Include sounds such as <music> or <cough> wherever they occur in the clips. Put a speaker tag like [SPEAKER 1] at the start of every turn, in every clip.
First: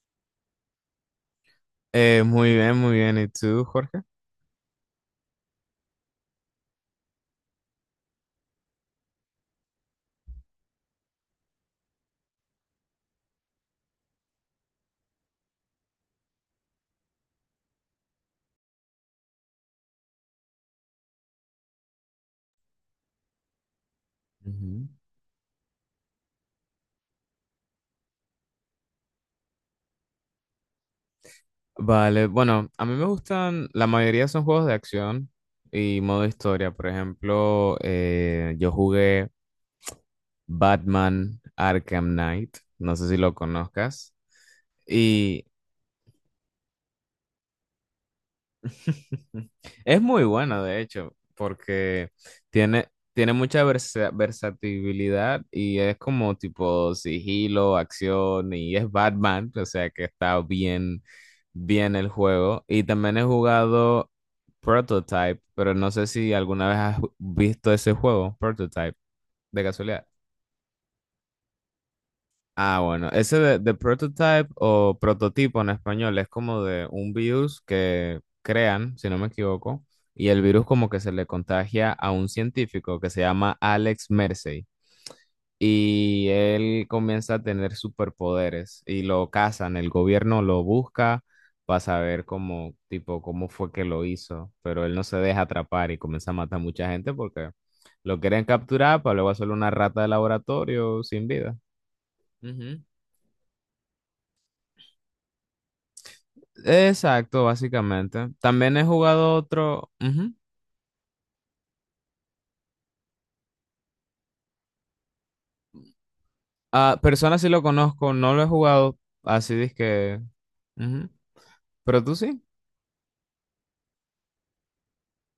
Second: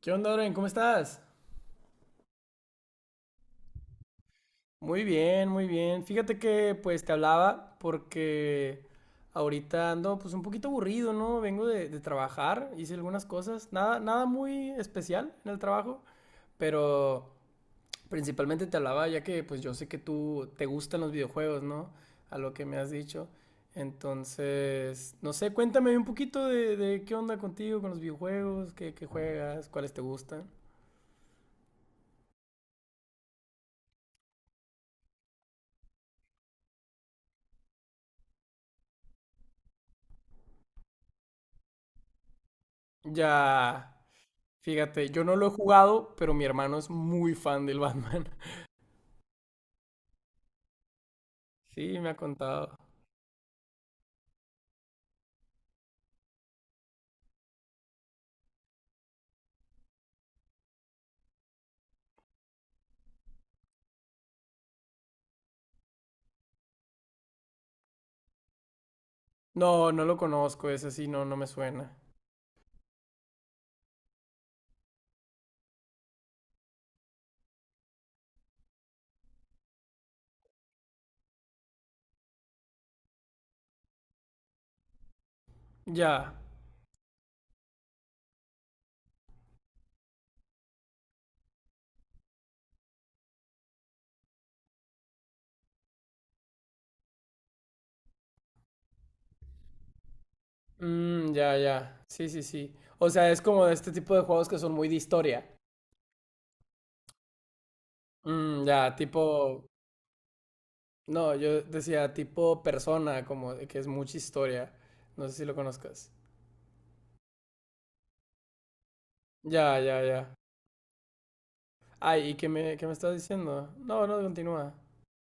[SPEAKER 1] ¿Qué onda, Oren? ¿Cómo estás?
[SPEAKER 2] Muy bien, muy bien. ¿Y tú, Jorge?
[SPEAKER 1] Muy bien, muy bien. Fíjate que pues te hablaba porque ahorita ando pues un poquito aburrido, ¿no? Vengo de trabajar, hice algunas cosas, nada, nada muy especial en el trabajo, pero principalmente te hablaba ya que pues yo sé que tú te gustan los videojuegos, ¿no? A lo que me has dicho.
[SPEAKER 2] Ujú.
[SPEAKER 1] Entonces, no sé, cuéntame un poquito de qué onda contigo, con los videojuegos, qué juegas, cuáles te gustan.
[SPEAKER 2] Vale, bueno, a mí me gustan, la mayoría son juegos de acción y modo historia. Por ejemplo, yo jugué Batman Arkham Knight, no sé si lo
[SPEAKER 1] Ya.
[SPEAKER 2] conozcas.
[SPEAKER 1] Fíjate, yo no
[SPEAKER 2] Y
[SPEAKER 1] lo he jugado, pero mi hermano es muy fan del Batman. <laughs>
[SPEAKER 2] <laughs> es muy bueno, de hecho,
[SPEAKER 1] Sí, me
[SPEAKER 2] porque
[SPEAKER 1] ha contado.
[SPEAKER 2] tiene, tiene mucha versatilidad y es como tipo sigilo, acción y es Batman, o sea que está bien bien el juego. Y también he jugado Prototype, pero no sé si alguna vez has visto ese juego, Prototype, de
[SPEAKER 1] No, no
[SPEAKER 2] casualidad.
[SPEAKER 1] lo conozco, ese sí, no, no me suena.
[SPEAKER 2] Ah, bueno, ese de Prototype o prototipo en español es como de un virus que crean, si no me equivoco, y el virus como que se le contagia a un científico que se llama Alex Mercer. Y
[SPEAKER 1] Ya.
[SPEAKER 2] él comienza a tener superpoderes y lo cazan, el gobierno lo busca para saber cómo, tipo, cómo fue que lo hizo, pero él no se deja atrapar y comienza a matar mucha gente porque lo quieren capturar para luego hacerle una rata de laboratorio sin
[SPEAKER 1] Mm, ya,
[SPEAKER 2] vida.
[SPEAKER 1] ya. Sí, sí, sí.
[SPEAKER 2] Ujú.
[SPEAKER 1] O sea, es como de este tipo de juegos que son muy de historia.
[SPEAKER 2] Exacto, básicamente.
[SPEAKER 1] Mm,
[SPEAKER 2] También he
[SPEAKER 1] ya, tipo...
[SPEAKER 2] jugado otro. Ujú.
[SPEAKER 1] No, yo decía tipo persona, como de que es mucha historia. No sé si lo conozcas.
[SPEAKER 2] Ah, Persona sí lo conozco, no lo he jugado así,
[SPEAKER 1] Ya, ya,
[SPEAKER 2] que.
[SPEAKER 1] ya.
[SPEAKER 2] Pero tú
[SPEAKER 1] Ay, ¿y
[SPEAKER 2] sí.
[SPEAKER 1] qué me estás diciendo? No, no, continúa.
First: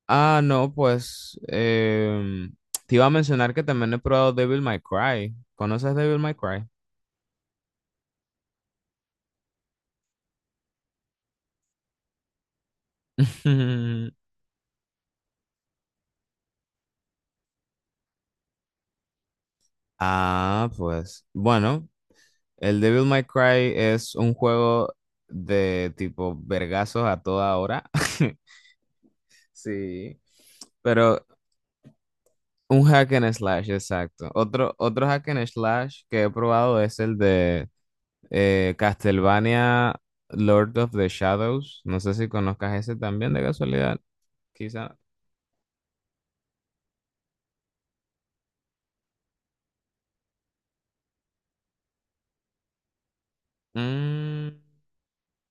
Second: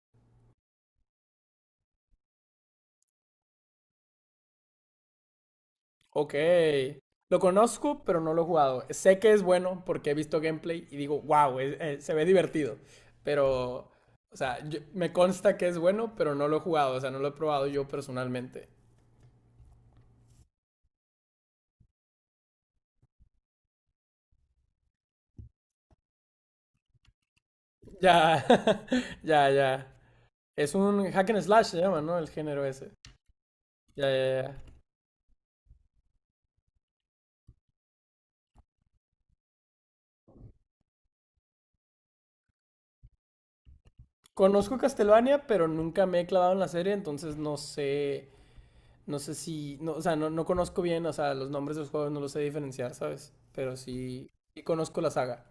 [SPEAKER 2] Ah, no, pues te iba a mencionar que también he probado Devil May Cry. ¿Conoces Devil
[SPEAKER 1] Ok.
[SPEAKER 2] May Cry?
[SPEAKER 1] Lo conozco, pero no lo he jugado. Sé que es bueno porque he visto gameplay y digo, wow, se ve divertido. Pero,
[SPEAKER 2] <laughs>
[SPEAKER 1] o sea, yo- me consta que es bueno, pero no lo he jugado. O sea, no lo he probado yo personalmente.
[SPEAKER 2] Ah, pues bueno, el Devil May Cry es un juego de tipo vergazos a toda hora. <laughs>
[SPEAKER 1] Ya, <laughs> ya, ya.
[SPEAKER 2] Sí,
[SPEAKER 1] Es un
[SPEAKER 2] pero
[SPEAKER 1] hack and slash, se llama, ¿no? El género
[SPEAKER 2] un
[SPEAKER 1] ese.
[SPEAKER 2] hack and slash,
[SPEAKER 1] Ya, ya,
[SPEAKER 2] exacto.
[SPEAKER 1] ya.
[SPEAKER 2] Otro hack and slash que he probado es el de Castlevania Lord of the Shadows. No sé si conozcas ese también de casualidad,
[SPEAKER 1] Conozco
[SPEAKER 2] quizá.
[SPEAKER 1] Castlevania, pero nunca me he clavado en la serie, entonces no sé, no sé si, no, o sea, no, no conozco bien, o sea, los nombres de los juegos no los sé diferenciar, ¿sabes? Pero sí,
[SPEAKER 2] Mm,
[SPEAKER 1] sí conozco la saga.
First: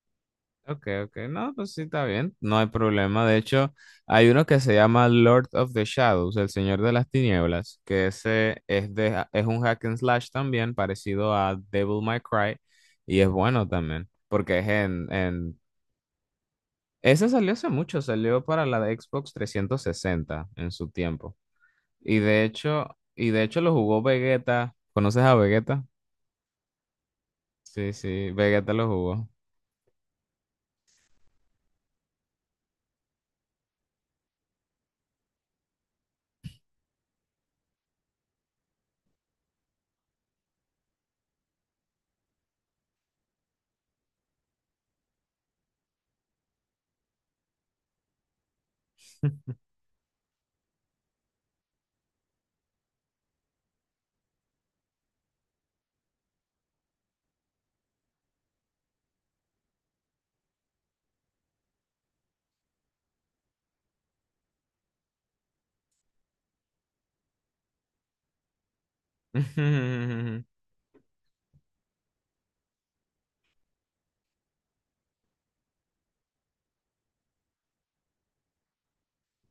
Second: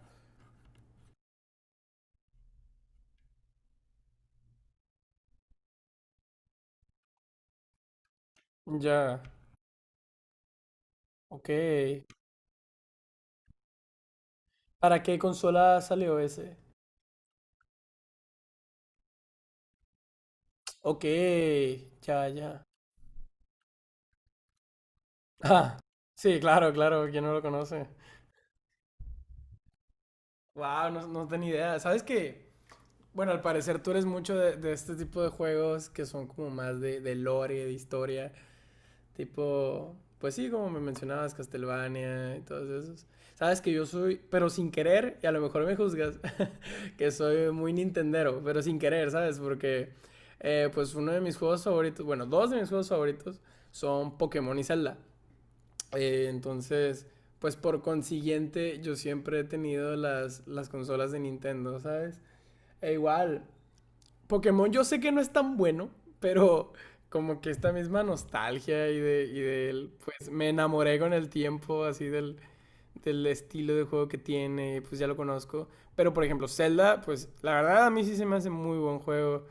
[SPEAKER 2] ok, ok. No, pues sí, está bien. No hay problema. De hecho, hay uno que se llama Lord of the Shadows, el Señor de las Tinieblas, que ese es
[SPEAKER 1] Ya,
[SPEAKER 2] de, es un hack and slash también, parecido
[SPEAKER 1] ok.
[SPEAKER 2] a Devil May Cry, y es bueno también, porque es
[SPEAKER 1] ¿Para qué
[SPEAKER 2] en...
[SPEAKER 1] consola salió ese?
[SPEAKER 2] Ese salió hace mucho, salió para la de Xbox 360 en su
[SPEAKER 1] Ok,
[SPEAKER 2] tiempo.
[SPEAKER 1] ya, ya.
[SPEAKER 2] Y de hecho lo jugó Vegeta. ¿Conoces a
[SPEAKER 1] Ah,
[SPEAKER 2] Vegeta?
[SPEAKER 1] sí, claro, claro, ¿quién no lo conoce?
[SPEAKER 2] Sí, sí, Vegeta lo jugó.
[SPEAKER 1] Wow, no, no tenía idea. ¿Sabes qué? Bueno, al parecer tú eres mucho de este tipo de juegos que son como más de lore, de historia. Tipo, pues sí, como me mencionabas, Castlevania y todos esos. Sabes que yo soy, pero sin querer, y a lo mejor me juzgas, <laughs> que soy muy nintendero, pero sin querer, ¿sabes? Porque, pues uno de mis juegos favoritos, bueno, dos de mis juegos favoritos son Pokémon y Zelda. Entonces, pues por consiguiente, yo siempre he tenido las consolas de Nintendo, ¿sabes? E igual, Pokémon yo sé que no es tan bueno, pero como que esta misma nostalgia pues
[SPEAKER 2] <laughs>
[SPEAKER 1] me enamoré con el tiempo así del estilo de juego que tiene, pues ya lo conozco. Pero por ejemplo, Zelda, pues la verdad a mí sí se me hace muy buen juego.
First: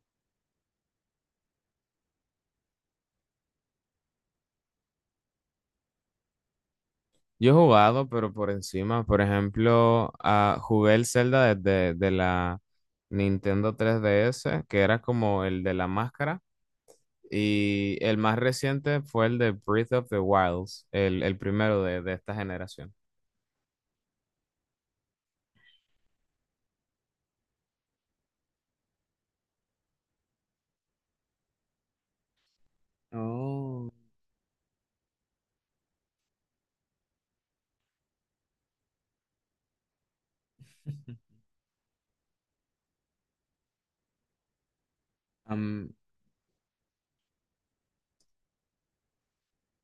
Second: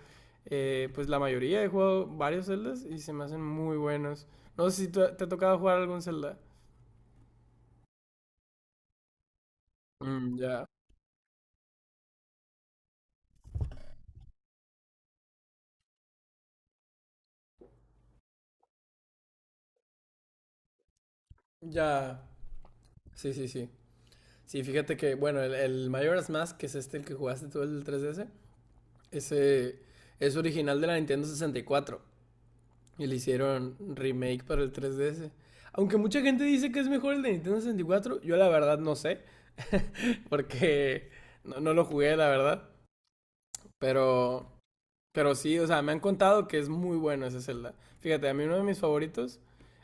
[SPEAKER 1] Pues la mayoría he jugado varios Zeldas y se me hacen muy buenos. No sé si tú- te ha tocado jugar algún Zelda.
[SPEAKER 2] Yo he jugado, pero por encima, por ejemplo,
[SPEAKER 1] Mm, ya,
[SPEAKER 2] jugué el Zelda desde de la Nintendo 3DS, que era como el de la máscara, y el más reciente fue el de Breath of the Wilds, el primero de
[SPEAKER 1] ya.
[SPEAKER 2] esta generación.
[SPEAKER 1] Sí, sí, sí. Sí, fíjate que, bueno, el Majora's Mask, que es este el que jugaste tú, el 3DS. Ese es original de la Nintendo 64 y le hicieron
[SPEAKER 2] Oh.
[SPEAKER 1] remake para el 3DS. Aunque mucha gente dice que es mejor el de Nintendo 64, yo la verdad no sé, porque
[SPEAKER 2] <laughs>
[SPEAKER 1] <laughs> no, no lo jugué, la verdad. Pero, pero sí, o sea, me
[SPEAKER 2] Am-
[SPEAKER 1] han contado que es muy bueno ese Zelda. Fíjate, a mí uno de mis favoritos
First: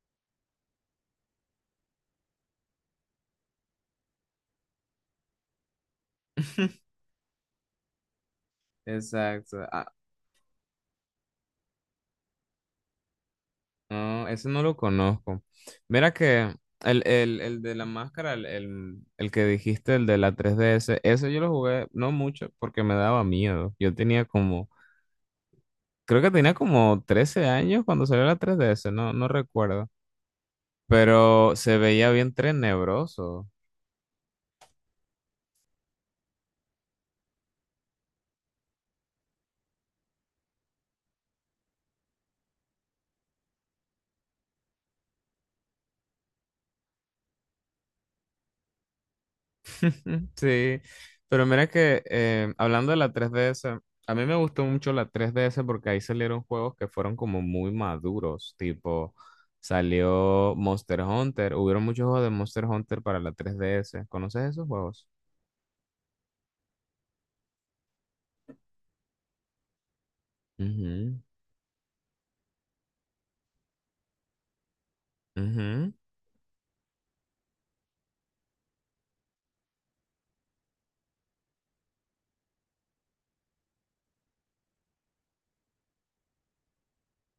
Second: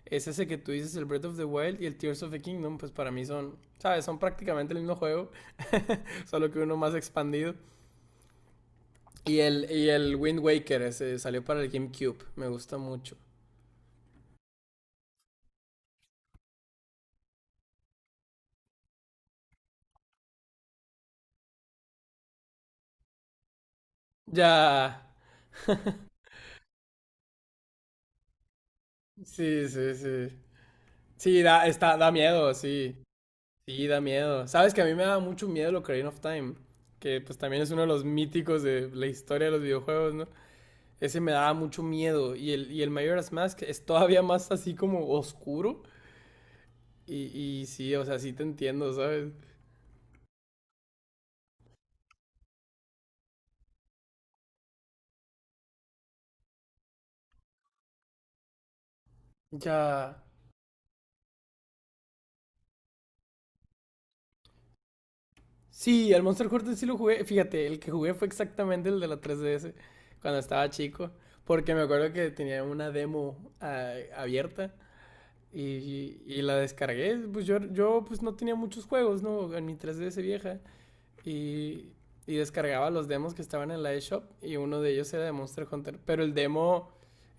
[SPEAKER 1] es ese que tú dices, el Breath of the Wild y el Tears of the Kingdom, pues para mí son, ¿sabes? Son prácticamente el mismo juego, <laughs> solo que uno
[SPEAKER 2] <laughs>
[SPEAKER 1] más expandido. Y
[SPEAKER 2] exacto.
[SPEAKER 1] el, y el Wind Waker ese salió para el GameCube. Me gusta mucho.
[SPEAKER 2] No, ese no lo conozco. Mira que el de la máscara, el que dijiste, el de la 3DS, ese yo lo jugué no mucho porque me daba miedo. Yo tenía como,
[SPEAKER 1] Ya.
[SPEAKER 2] creo que tenía como 13 años cuando salió la 3DS, no, no
[SPEAKER 1] Sí,
[SPEAKER 2] recuerdo.
[SPEAKER 1] sí, sí. Sí,
[SPEAKER 2] Pero
[SPEAKER 1] da,
[SPEAKER 2] se
[SPEAKER 1] está,
[SPEAKER 2] veía
[SPEAKER 1] da
[SPEAKER 2] bien
[SPEAKER 1] miedo, sí.
[SPEAKER 2] tenebroso.
[SPEAKER 1] Sí, da miedo. Sabes que a mí me da mucho miedo lo Ocarina of Time. Que pues también es uno de los míticos de la historia de los videojuegos, ¿no? Ese me daba mucho miedo. Y el Majora's Mask es todavía más así como oscuro. Y sí, o sea, sí te entiendo, ¿sabes?
[SPEAKER 2] Mm, sí, pero mira que hablando de la 3DS, a mí me gustó mucho la 3DS porque ahí salieron juegos que fueron como muy maduros, tipo
[SPEAKER 1] Ya.
[SPEAKER 2] salió Monster Hunter, hubieron muchos juegos de Monster Hunter para la 3DS, ¿conoces esos juegos?
[SPEAKER 1] Sí, al Monster Hunter sí lo jugué. Fíjate, el que jugué fue exactamente el de la 3DS cuando estaba chico.
[SPEAKER 2] Ujú,
[SPEAKER 1] Porque me acuerdo que tenía una demo abierta y,
[SPEAKER 2] ujú,
[SPEAKER 1] y la descargué. Pues yo pues no tenía muchos juegos, ¿no? En mi 3DS vieja y, y descargaba los demos que estaban en la eShop y uno de ellos era de Monster Hunter. Pero el demo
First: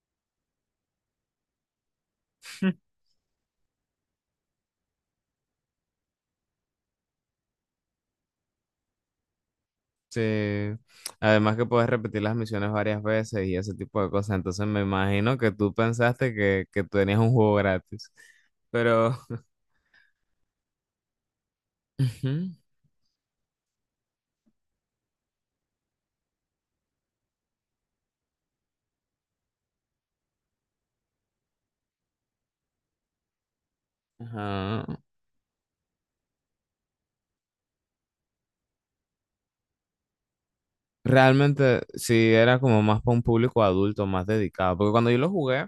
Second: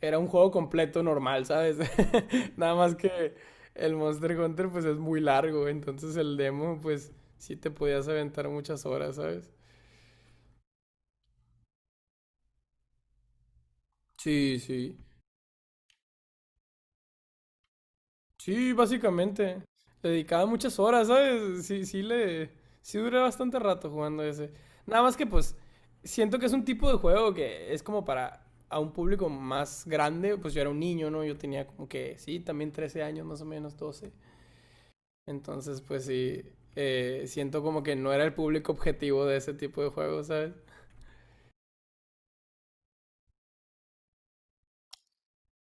[SPEAKER 1] era un juego completo normal, ¿sabes? <laughs> Nada más que el Monster Hunter pues es muy largo, entonces el demo pues sí te podías aventar muchas horas, ¿sabes?
[SPEAKER 2] sí, además que puedes repetir las misiones varias veces y ese tipo de cosas,
[SPEAKER 1] Sí,
[SPEAKER 2] entonces me
[SPEAKER 1] sí.
[SPEAKER 2] imagino que tú pensaste que, tenías un juego gratis,
[SPEAKER 1] Sí,
[SPEAKER 2] pero...
[SPEAKER 1] básicamente. Le dedicaba muchas horas, ¿sabes? Sí, sí
[SPEAKER 2] <laughs> ujú,
[SPEAKER 1] le... Sí duré bastante rato jugando ese. Nada más que pues siento que es un tipo de juego que es como para a un público más grande. Pues yo era un niño, ¿no? Yo tenía como que, sí, también 13 años, más o menos 12.
[SPEAKER 2] ajá.
[SPEAKER 1] Entonces, pues sí, siento como que no era el público objetivo de ese tipo de juegos, ¿sabes?
[SPEAKER 2] Realmente sí era como más para un público adulto, más dedicado, porque cuando yo lo jugué,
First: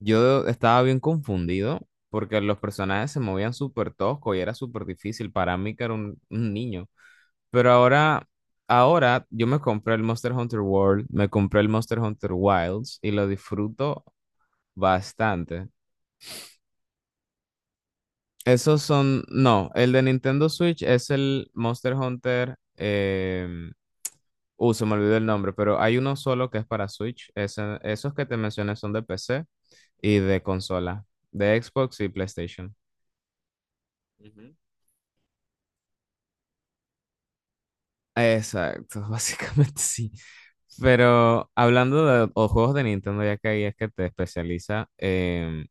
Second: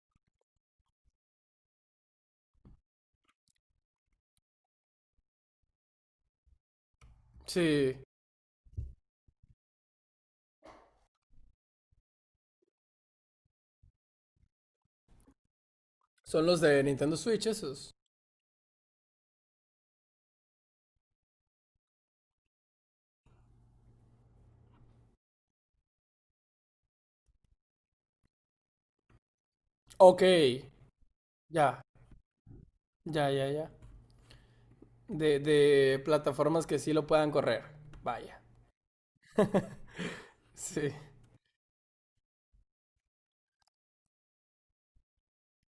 [SPEAKER 2] yo estaba bien confundido porque los personajes se movían súper tosco y era súper difícil para mí que era un niño. Pero
[SPEAKER 1] Sí.
[SPEAKER 2] ahora, ahora yo me compré el Monster Hunter World, me compré el Monster Hunter Wilds y lo disfruto bastante.
[SPEAKER 1] Son los de Nintendo Switch esos.
[SPEAKER 2] Esos son, no, el de Nintendo Switch es el Monster Hunter. Se me olvidó el nombre, pero hay uno solo que es para Switch. Ese- esos que te mencioné son de PC y
[SPEAKER 1] Ok.
[SPEAKER 2] de consola, de
[SPEAKER 1] Ya,
[SPEAKER 2] Xbox y PlayStation.
[SPEAKER 1] ya, ya, ya.
[SPEAKER 2] Ujú.
[SPEAKER 1] De plataformas que sí lo puedan correr. Vaya.
[SPEAKER 2] Exacto, <laughs> básicamente sí.
[SPEAKER 1] Sí.
[SPEAKER 2] Pero hablando de o juegos de Nintendo, ya que ahí es que te especializa,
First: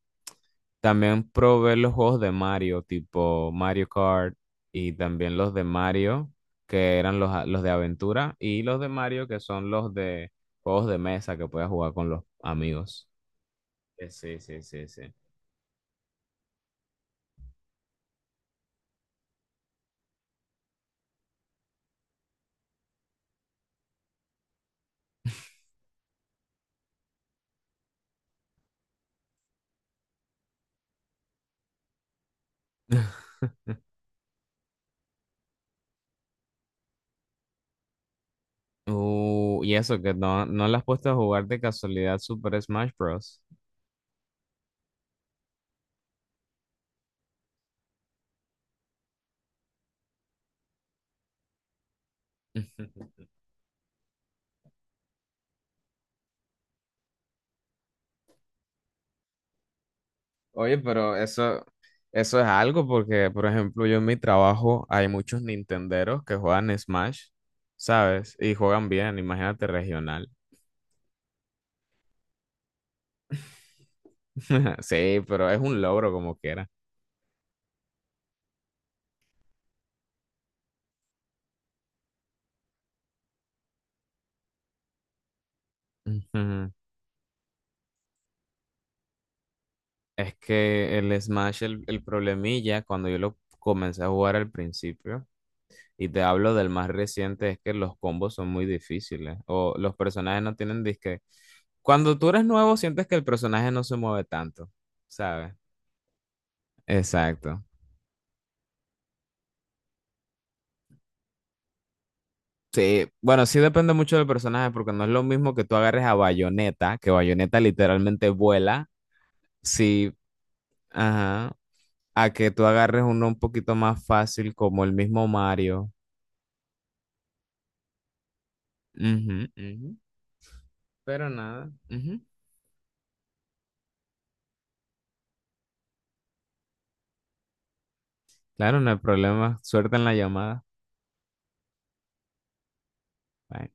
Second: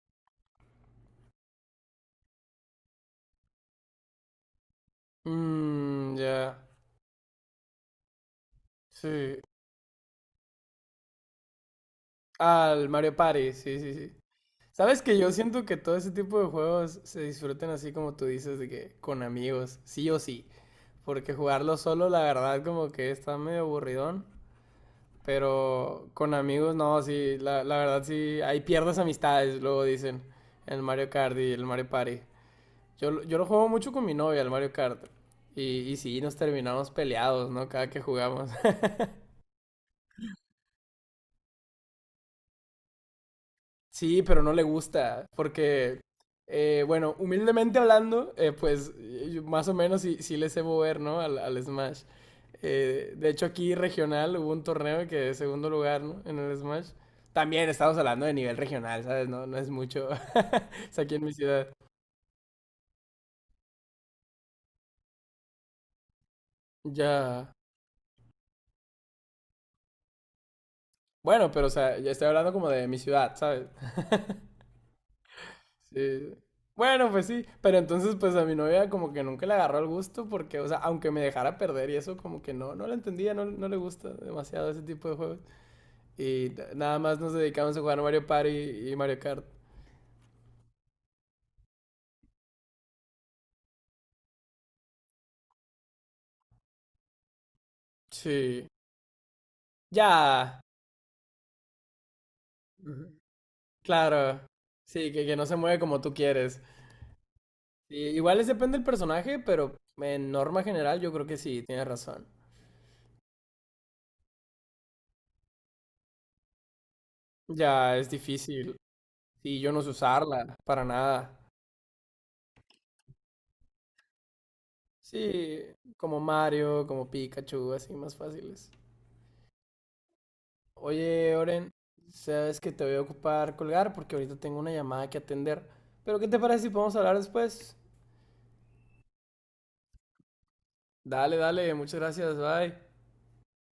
[SPEAKER 2] también probé los juegos de Mario, tipo Mario Kart, y también los de
[SPEAKER 1] Mmm,
[SPEAKER 2] Mario,
[SPEAKER 1] ya.
[SPEAKER 2] que eran los, los de aventura, y los de Mario, que
[SPEAKER 1] Sí.
[SPEAKER 2] son los de juegos de mesa que puedes jugar con los
[SPEAKER 1] Ah, el
[SPEAKER 2] amigos.
[SPEAKER 1] Mario Party. Sí, sí, sí.
[SPEAKER 2] Sí, sí, sí, sí.
[SPEAKER 1] Sabes que yo siento que todo ese tipo de juegos se disfruten así como tú dices, de que con amigos, sí o sí. Porque jugarlo solo, la verdad, como que está medio aburridón. Pero con amigos, no, sí, la verdad, sí. Ahí pierdes amistades, luego dicen. El Mario Kart y el Mario Party. Yo
[SPEAKER 2] <laughs>
[SPEAKER 1] lo juego mucho con mi novia, el Mario Kart. Y sí, nos terminamos peleados, ¿no? Cada que jugamos. <laughs>
[SPEAKER 2] Y eso, que no, no le has puesto a jugar de casualidad Super Smash Bros.
[SPEAKER 1] Sí, pero no le gusta. Porque, bueno, humildemente hablando, pues yo más o menos sí, sí le sé mover, ¿no? Al Smash. De
[SPEAKER 2] <laughs>
[SPEAKER 1] hecho, aquí regional hubo un torneo que de segundo lugar, ¿no? En el Smash. También estamos hablando de nivel regional, ¿sabes? No, no es mucho.
[SPEAKER 2] Oye,
[SPEAKER 1] <laughs> Es aquí
[SPEAKER 2] pero
[SPEAKER 1] en mi
[SPEAKER 2] eso,
[SPEAKER 1] ciudad.
[SPEAKER 2] eso es algo porque, por ejemplo, yo en mi trabajo hay muchos nintenderos que juegan Smash,
[SPEAKER 1] Ya.
[SPEAKER 2] ¿sabes? Y juegan bien, imagínate regional.
[SPEAKER 1] Bueno, pero o sea, ya estoy hablando como de mi ciudad, ¿sabes?
[SPEAKER 2] <laughs> Sí, pero es un logro
[SPEAKER 1] Sí.
[SPEAKER 2] como quiera.
[SPEAKER 1] Bueno, pues sí, pero entonces pues a mi novia como que nunca le agarró el gusto porque, o sea, aunque me dejara perder y eso como que no, no la entendía, no, no le gusta demasiado ese tipo de juegos. Y
[SPEAKER 2] Ujú.
[SPEAKER 1] na- nada más nos dedicamos a jugar Mario Party y Mario Kart.
[SPEAKER 2] Es que el Smash, el problemilla, cuando yo lo comencé a jugar al principio, y te hablo del más reciente, es que los combos son muy
[SPEAKER 1] Sí.
[SPEAKER 2] difíciles, o los personajes no
[SPEAKER 1] Ya.
[SPEAKER 2] tienen disque. Cuando tú eres nuevo, sientes que
[SPEAKER 1] Ujú.
[SPEAKER 2] el personaje no se mueve
[SPEAKER 1] Claro.
[SPEAKER 2] tanto,
[SPEAKER 1] Sí, que no
[SPEAKER 2] ¿sabes?
[SPEAKER 1] se mueve como tú quieres.
[SPEAKER 2] Exacto.
[SPEAKER 1] Sí, igual es depende del personaje, pero en norma general yo creo que sí, tienes razón.
[SPEAKER 2] Sí, bueno, sí depende mucho del personaje, porque no es lo mismo que tú agarres a Bayonetta, que Bayonetta
[SPEAKER 1] Ya, es
[SPEAKER 2] literalmente
[SPEAKER 1] difícil.
[SPEAKER 2] vuela.
[SPEAKER 1] Sí, yo no sé
[SPEAKER 2] Sí,
[SPEAKER 1] usarla, para nada.
[SPEAKER 2] ajá, a que tú agarres uno un poquito más fácil como el mismo
[SPEAKER 1] Sí,
[SPEAKER 2] Mario.
[SPEAKER 1] como Mario, como Pikachu, así más fáciles.
[SPEAKER 2] Ujú, ujú. Pero
[SPEAKER 1] Oye,
[SPEAKER 2] nada.
[SPEAKER 1] Oren,
[SPEAKER 2] Ujú.
[SPEAKER 1] sabes que te voy a ocupar colgar porque ahorita tengo una llamada que atender. Pero ¿qué te parece si podemos hablar después?
[SPEAKER 2] Claro, no hay problema. Suerte en la llamada.
[SPEAKER 1] Dale, dale, muchas gracias, bye.
[SPEAKER 2] Bye.